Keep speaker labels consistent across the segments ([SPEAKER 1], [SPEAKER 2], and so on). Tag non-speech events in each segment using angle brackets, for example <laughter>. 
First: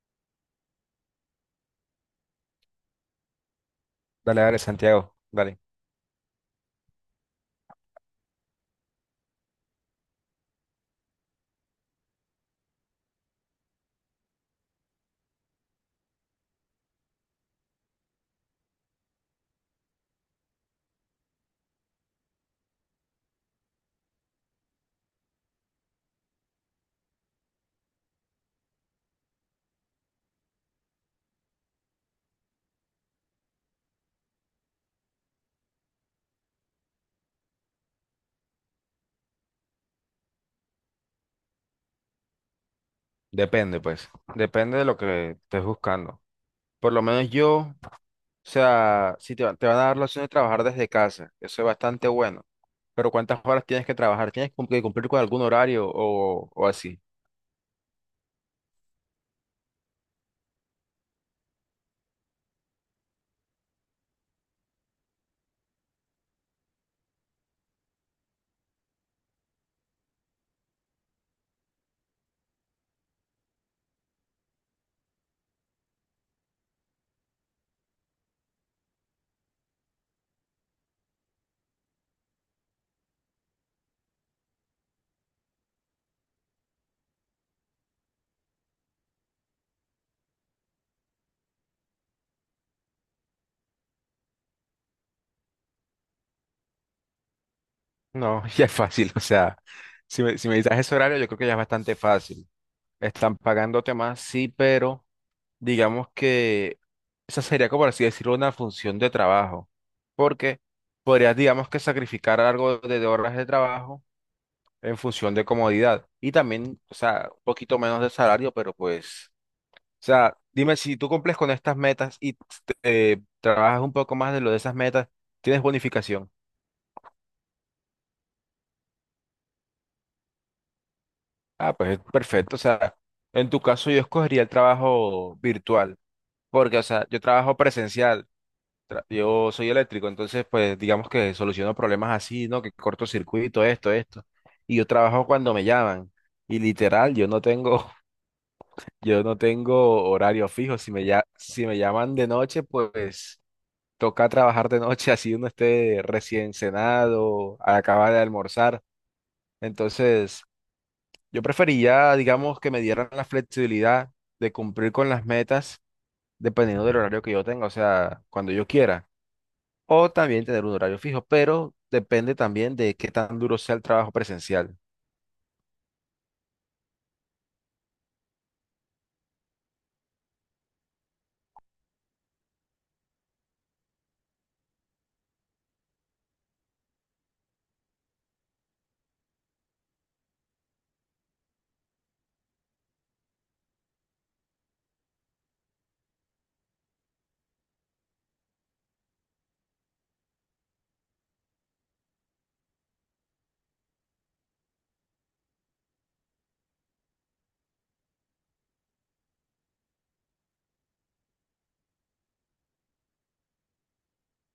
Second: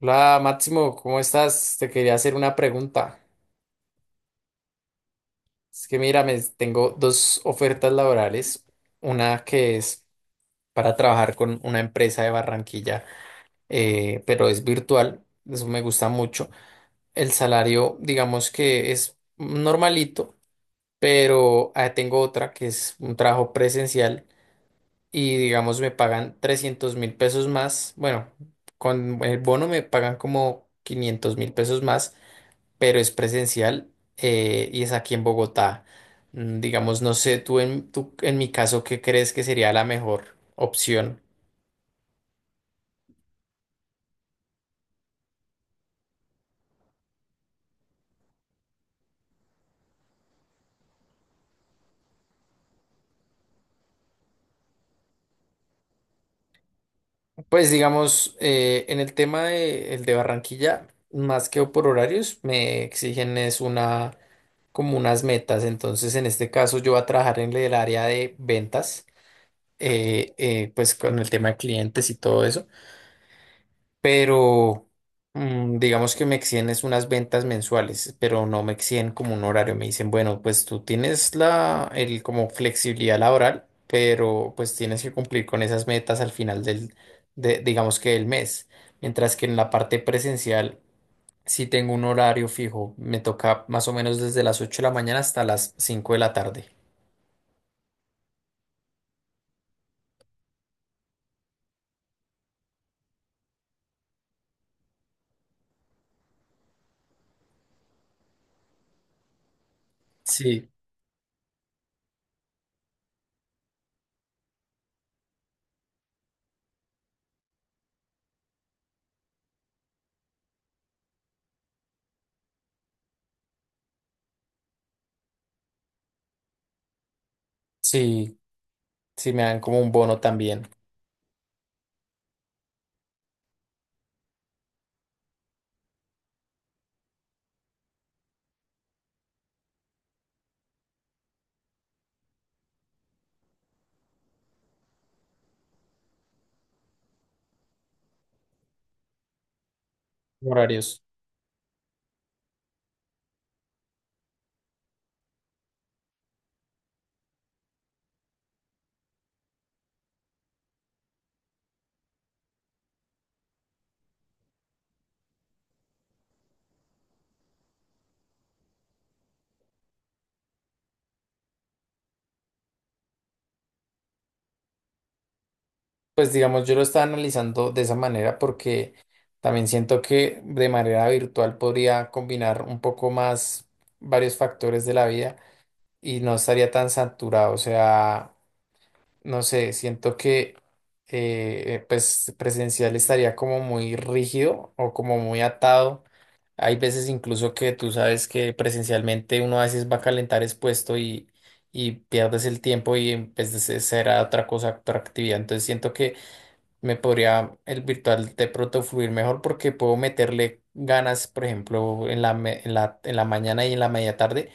[SPEAKER 1] Hola Máximo, ¿cómo estás? Te quería hacer una pregunta.
[SPEAKER 2] Dale, dale, Santiago, dale.
[SPEAKER 1] Es que mira, me tengo dos ofertas laborales. Una que es para trabajar con una empresa de Barranquilla, pero es virtual. Eso me gusta mucho. El salario, digamos que es normalito, pero tengo otra que es un trabajo presencial y digamos me pagan 300.000 pesos más. Bueno, con el bono me pagan como 500.000 pesos más, pero es presencial, y es aquí en Bogotá. Digamos, no sé, en mi caso, ¿qué crees que sería la mejor opción?
[SPEAKER 2] Depende, pues. Depende de lo que estés buscando. Por lo menos yo, o sea, si te van a dar la opción de trabajar desde casa, eso es bastante bueno. Pero ¿cuántas horas tienes que trabajar? ¿Tienes que cumplir con algún horario o así?
[SPEAKER 1] Pues digamos, en el tema de, el de Barranquilla, más que por horarios, me exigen es una, como unas metas. Entonces, en este caso, yo voy a trabajar en el área de ventas, pues con el tema de clientes y todo eso. Pero digamos que me exigen es unas ventas mensuales, pero no me exigen como un horario. Me dicen, bueno, pues tú tienes la, el como flexibilidad laboral, pero pues tienes que cumplir con esas metas al final digamos que del mes. Mientras que en la parte presencial sí tengo un horario fijo. Me toca más o menos desde las 8 de la mañana hasta las 5 de la tarde.
[SPEAKER 2] No, <laughs> ya es fácil, o sea, si me dices ese horario, yo creo que ya es bastante fácil. Están pagándote más, sí, pero digamos que esa sería, como por así decirlo, una función de trabajo. Porque
[SPEAKER 1] Sí,
[SPEAKER 2] podrías, digamos que sacrificar algo de horas de trabajo en función de comodidad y también, o sea, un poquito menos de salario, pero pues, o sea, dime si tú cumples con estas metas y trabajas un poco más de lo de esas metas, tienes bonificación.
[SPEAKER 1] sí, sí, me dan como un bono también,
[SPEAKER 2] Ah, pues perfecto, o sea, en tu caso yo escogería el trabajo virtual, porque, o sea, yo trabajo presencial, yo soy eléctrico, entonces, pues, digamos que soluciono problemas así, ¿no? Que cortocircuito, esto, y yo trabajo cuando me llaman. Y literal, yo no tengo. Yo no tengo horario fijo.
[SPEAKER 1] horarios.
[SPEAKER 2] Si me llaman de noche, pues toca trabajar de noche, <laughs> así uno esté recién cenado, al acabar de almorzar. Entonces, yo prefería digamos, que me dieran la flexibilidad de cumplir con las metas dependiendo del horario que yo tenga, o sea, cuando yo quiera. O también tener un horario fijo, pero depende también de qué tan duro sea el trabajo presencial.
[SPEAKER 1] Pues digamos, yo lo estaba analizando de esa manera porque también siento que de manera virtual podría combinar un poco más varios factores de la vida y no estaría tan saturado. O sea, no sé, siento que pues presencial estaría como muy rígido o como muy atado. Hay veces incluso que tú sabes que presencialmente uno a veces va a calentar expuesto y pierdes el tiempo y en vez de será otra cosa, otra actividad. Entonces siento que me podría el virtual de pronto fluir mejor porque puedo meterle ganas, por ejemplo, en la mañana y en la media tarde,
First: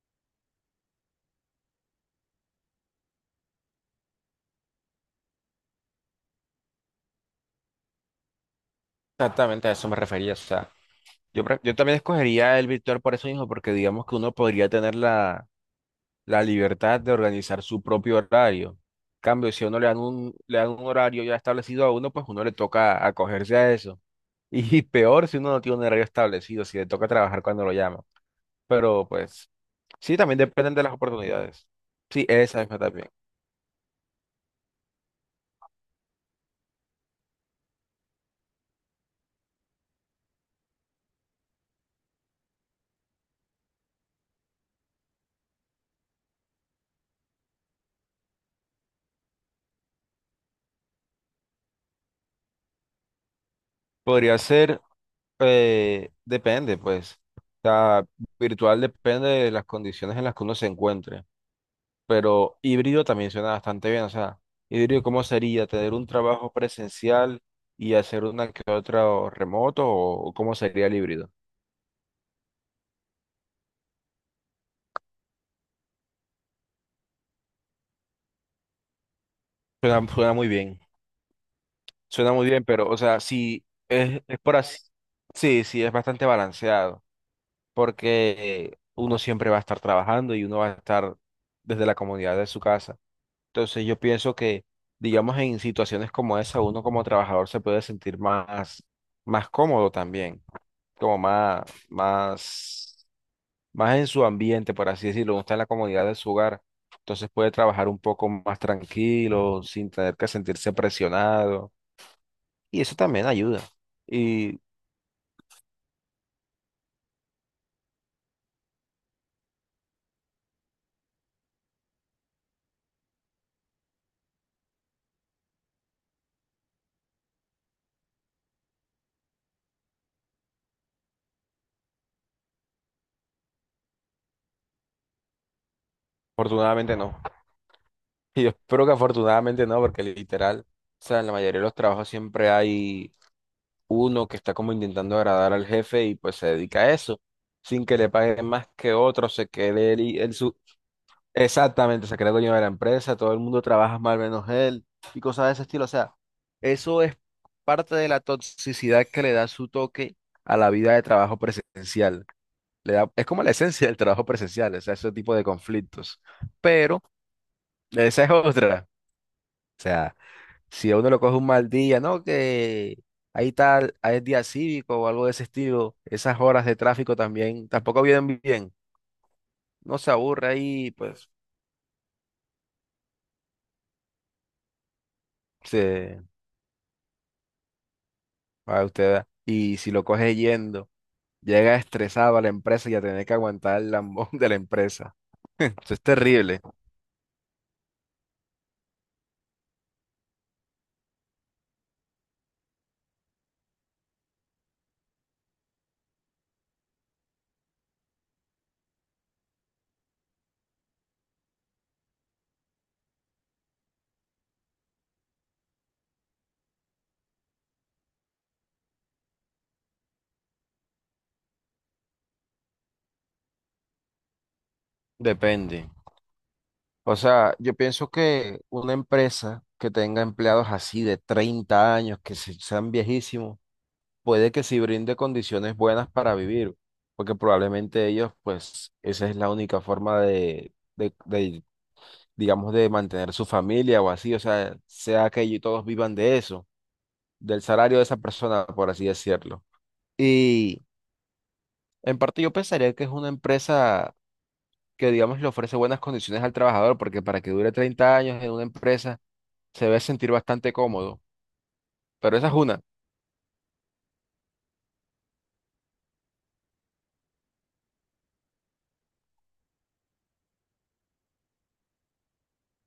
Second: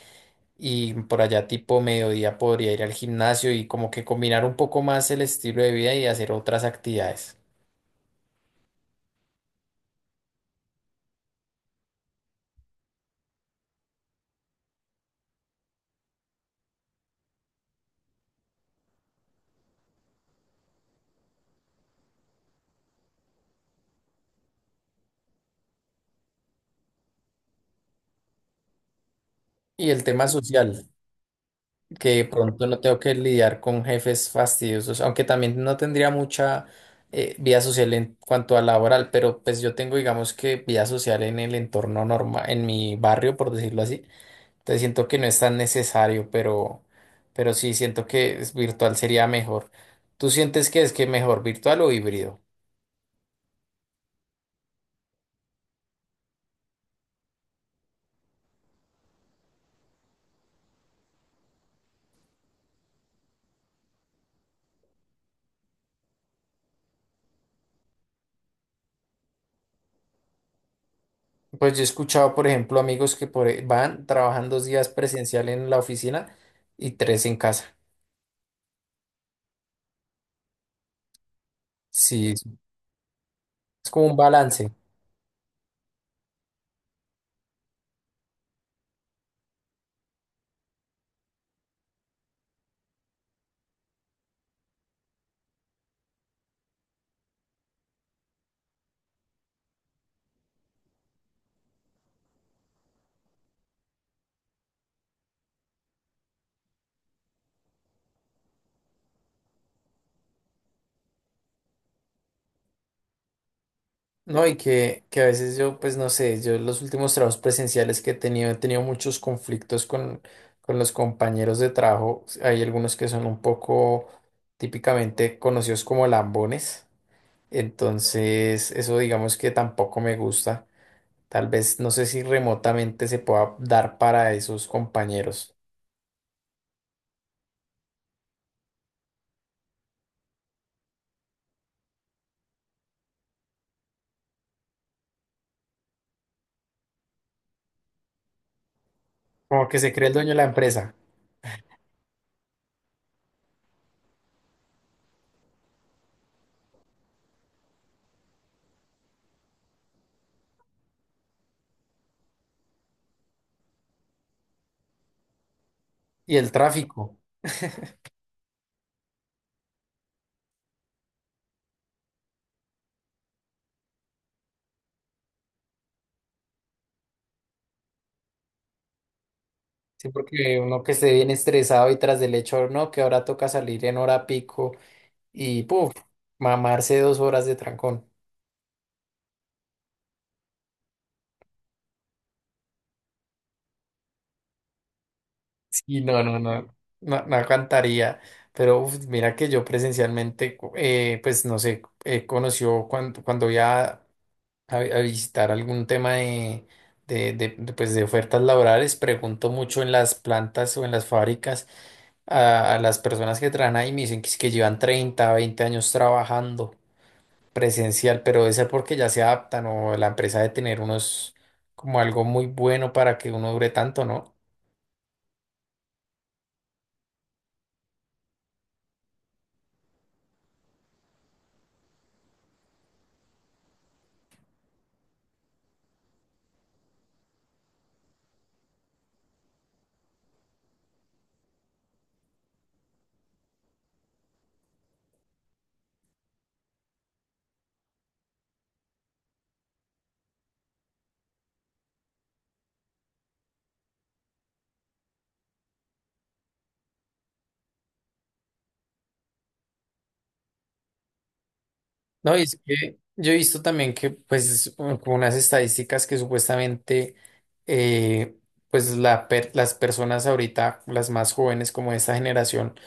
[SPEAKER 1] y por allá tipo mediodía podría ir al gimnasio y como que combinar un poco más el estilo de vida y hacer otras actividades.
[SPEAKER 2] Exactamente a eso me refería, o sea. Yo, yo también escogería el virtual por eso mismo, porque digamos que uno podría tener la libertad de organizar su propio horario. En cambio, si a uno le dan un horario ya establecido a uno, pues uno le toca acogerse a eso. <laughs> Y peor si uno no tiene un horario establecido, si le toca trabajar cuando lo llaman. Pero pues
[SPEAKER 1] Y el
[SPEAKER 2] sí,
[SPEAKER 1] tema
[SPEAKER 2] también dependen de
[SPEAKER 1] social,
[SPEAKER 2] las oportunidades.
[SPEAKER 1] que de
[SPEAKER 2] Sí, esa
[SPEAKER 1] pronto
[SPEAKER 2] misma
[SPEAKER 1] no tengo
[SPEAKER 2] también.
[SPEAKER 1] que lidiar con jefes fastidiosos, aunque también no tendría mucha vida social en cuanto a laboral, pero pues yo tengo, digamos que vida social en el entorno normal, en mi barrio, por decirlo así. Te siento que no es tan necesario, pero sí siento que es virtual sería mejor. ¿Tú sientes que es que mejor virtual o híbrido?
[SPEAKER 2] Podría ser, depende, pues. O sea, virtual depende de las condiciones en las que uno se encuentre, pero híbrido también suena bastante bien. O sea, híbrido, ¿cómo sería? ¿Tener un trabajo presencial y hacer una que otra o remoto? ¿O cómo sería el híbrido?
[SPEAKER 1] Pues yo he escuchado, por ejemplo, amigos que trabajan 2 días presencial en la oficina y 3 en casa.
[SPEAKER 2] Suena muy bien.
[SPEAKER 1] Sí,
[SPEAKER 2] Suena
[SPEAKER 1] es
[SPEAKER 2] muy bien, pero, o sea, sí,
[SPEAKER 1] es como un
[SPEAKER 2] es por
[SPEAKER 1] balance,
[SPEAKER 2] así. Sí, sí, es bastante balanceado, porque uno siempre va a estar trabajando y uno va a estar desde la comunidad de su casa. Entonces, yo pienso que, digamos, en situaciones como esa, uno como trabajador se puede sentir más cómodo también. como más, más, más en su ambiente, por así decirlo, está en la comodidad de su hogar. Entonces puede trabajar un poco más tranquilo, sin tener que sentirse presionado. Y eso también ayuda.
[SPEAKER 1] ¿no? Y
[SPEAKER 2] Y
[SPEAKER 1] que a veces yo, pues no sé, yo los últimos trabajos presenciales que he tenido muchos conflictos con los compañeros de trabajo. Hay algunos que son un poco típicamente conocidos como lambones. Entonces, eso digamos que tampoco me gusta. Tal vez no sé si remotamente se pueda dar para esos compañeros.
[SPEAKER 2] afortunadamente no. <laughs> Y yo espero que afortunadamente no, porque literal, o sea, en la mayoría de los trabajos siempre hay uno que está como intentando agradar al jefe y pues se dedica a eso, sin que le paguen más que otro, se
[SPEAKER 1] Como que
[SPEAKER 2] quede
[SPEAKER 1] se
[SPEAKER 2] él,
[SPEAKER 1] cree el
[SPEAKER 2] y-
[SPEAKER 1] dueño
[SPEAKER 2] él
[SPEAKER 1] de la empresa
[SPEAKER 2] Exactamente, se crea dueño de la empresa, todo el mundo trabaja mal menos él y cosas de ese estilo. O sea, eso es parte de la toxicidad que le da su toque a la vida de trabajo presencial. Le da, es como la esencia del trabajo presencial, o sea, ese tipo de conflictos.
[SPEAKER 1] y el
[SPEAKER 2] Pero
[SPEAKER 1] tráfico.
[SPEAKER 2] esa es otra. O sea, si a uno lo coge un mal día, ¿no? Que ahí es día cívico o algo de ese estilo, esas horas de tráfico también tampoco vienen bien. No
[SPEAKER 1] Sí,
[SPEAKER 2] se aburre
[SPEAKER 1] porque uno
[SPEAKER 2] ahí,
[SPEAKER 1] que esté bien
[SPEAKER 2] pues
[SPEAKER 1] estresado y tras del hecho, no, que ahora toca salir en hora pico y puf,
[SPEAKER 2] se
[SPEAKER 1] mamarse 2 horas de trancón.
[SPEAKER 2] para usted. Y si lo coge yendo, llega estresado a la empresa y a tener que aguantar el lambón <laughs> de la empresa. Eso es
[SPEAKER 1] Sí, no, no,
[SPEAKER 2] terrible.
[SPEAKER 1] no, no, no aguantaría. Pero uf, mira que yo presencialmente, pues no sé, conoció cuando, cuando ya a visitar algún tema pues, de ofertas laborales, pregunto mucho en las plantas o en las fábricas a las personas que trabajan ahí, me dicen que, es que llevan 30 20 años trabajando presencial, pero debe ser porque ya se adaptan o la empresa debe tener unos como algo muy bueno para que uno dure tanto, ¿no?
[SPEAKER 2] Depende. O sea, yo pienso que una empresa que tenga empleados así de 30 años, que sean viejísimos, puede que sí brinde condiciones buenas para vivir, porque probablemente ellos, pues, esa es la única forma digamos, de mantener su familia o así, o sea, sea que ellos todos vivan de eso, del salario de esa persona, por así decirlo. Y en parte yo pensaría que es una empresa que, digamos, le ofrece buenas condiciones al trabajador, porque para que dure 30 años en una empresa se debe sentir bastante cómodo.
[SPEAKER 1] No,
[SPEAKER 2] Pero
[SPEAKER 1] y
[SPEAKER 2] esa es
[SPEAKER 1] es
[SPEAKER 2] una.
[SPEAKER 1] que yo he visto también que pues como unas estadísticas que supuestamente eh, pues la las personas ahorita, las más jóvenes como de esta generación,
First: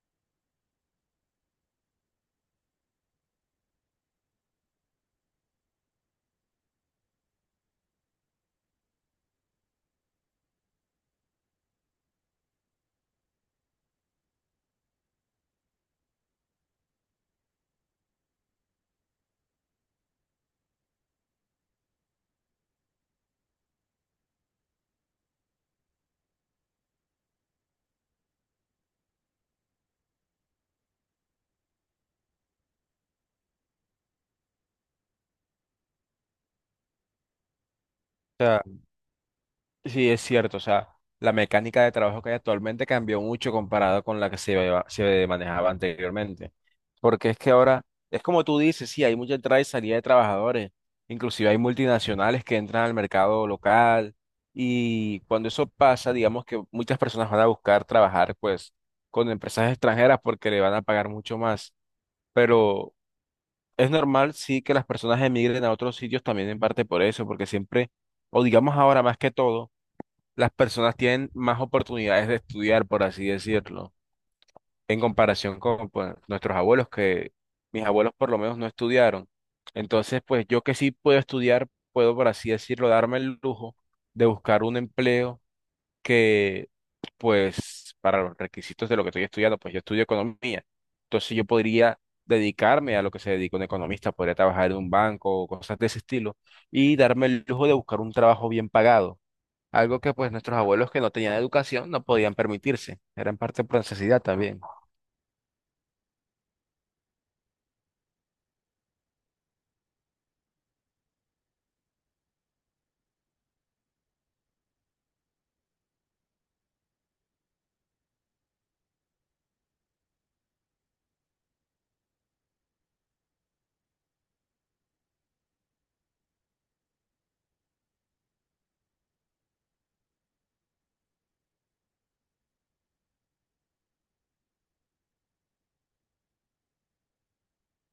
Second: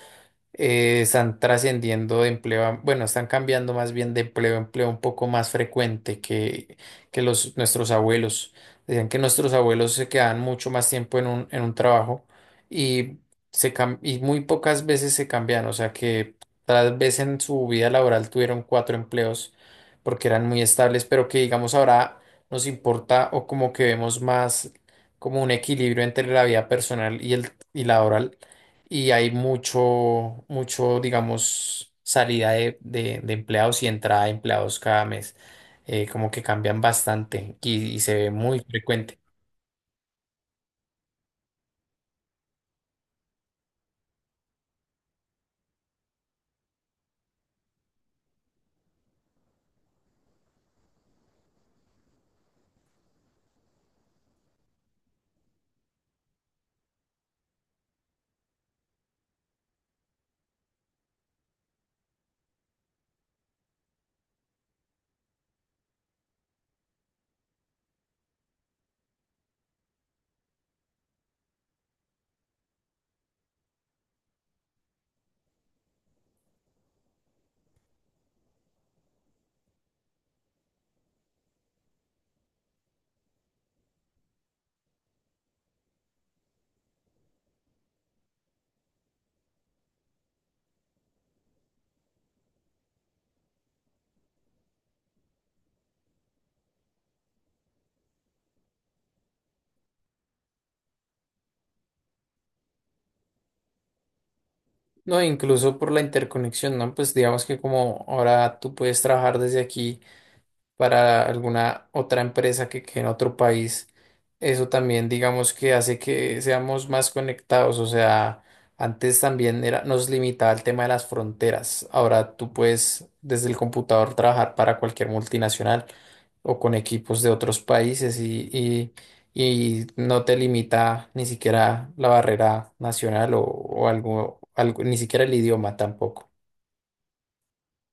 [SPEAKER 1] están trascendiendo de empleo, bueno, están cambiando más bien de empleo a empleo un poco más frecuente que los, nuestros abuelos. Decían que nuestros abuelos se quedaban mucho más tiempo en un trabajo y, y muy pocas veces se cambian, o sea que tal vez en su vida laboral tuvieron cuatro empleos porque eran muy estables, pero que digamos ahora nos importa o como que vemos más como un equilibrio entre la vida personal y, el, y laboral, y hay mucho, mucho, digamos, salida de empleados y entrada de empleados cada mes. Como que cambian bastante y se ve muy frecuente.
[SPEAKER 2] Sí, es cierto, o sea, la mecánica de trabajo que hay actualmente cambió mucho comparado con la que se manejaba anteriormente. Porque es que ahora, es como tú dices, sí, hay mucha entrada y salida de trabajadores, inclusive hay multinacionales que entran al mercado local y cuando eso pasa, digamos que muchas personas van a buscar trabajar pues con empresas extranjeras porque le van a pagar mucho más. Pero es normal, sí, que las personas emigren a otros sitios también en parte por eso, porque siempre, o digamos ahora más que todo, las personas tienen más oportunidades de estudiar, por así decirlo, en comparación con pues, nuestros abuelos, que mis abuelos por lo menos no estudiaron. Entonces, pues yo que sí puedo estudiar, puedo, por así decirlo, darme el lujo de buscar un empleo que, pues, para los requisitos de lo que estoy estudiando, pues yo estudio economía. Entonces yo podría dedicarme a lo que se dedica un economista, podría trabajar en un banco o cosas de ese estilo y darme el lujo de buscar un trabajo bien pagado, algo que pues nuestros abuelos que no tenían educación no podían permitirse. Era en parte por necesidad también.
[SPEAKER 1] No, incluso por la interconexión, ¿no? Pues digamos que como ahora tú puedes trabajar desde aquí para alguna otra empresa que en otro país. Eso también, digamos que hace que seamos más conectados. O sea, antes también era, nos limitaba el tema de las fronteras. Ahora tú puedes desde el computador trabajar para cualquier multinacional o con equipos de otros países y no te limita ni siquiera la barrera nacional o algo, ni siquiera el idioma tampoco.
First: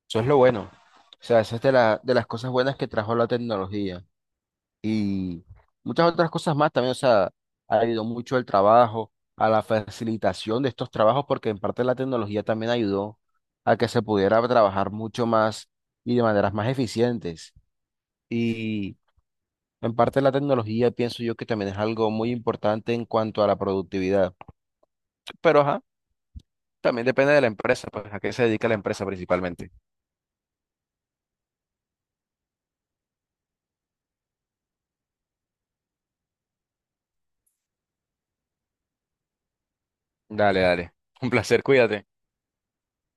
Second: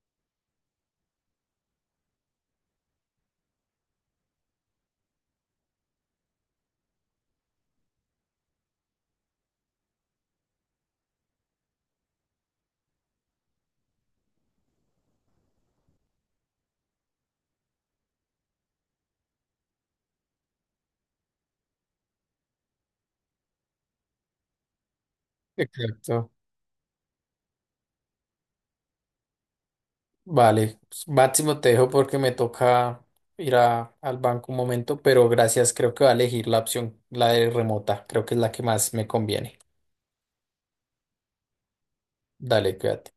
[SPEAKER 2] Eso es lo bueno. O sea, eso es de las cosas buenas que trajo la tecnología. Y muchas otras cosas más también. O sea, ha ayudado mucho el trabajo, a la facilitación de estos trabajos, porque en parte la tecnología también ayudó a que se pudiera trabajar mucho más y de maneras más eficientes. Y en parte la tecnología pienso yo que también es algo muy importante en cuanto a la productividad. Pero ajá.
[SPEAKER 1] Exacto.
[SPEAKER 2] También depende de la empresa, pues a qué se dedica la empresa principalmente.
[SPEAKER 1] Vale, pues, Máximo, te dejo porque me toca ir al banco un momento, pero gracias, creo que va a elegir la opción, la de remota, creo que es la que más me conviene.
[SPEAKER 2] Dale, dale. Un placer, cuídate.
[SPEAKER 1] Dale, cuídate.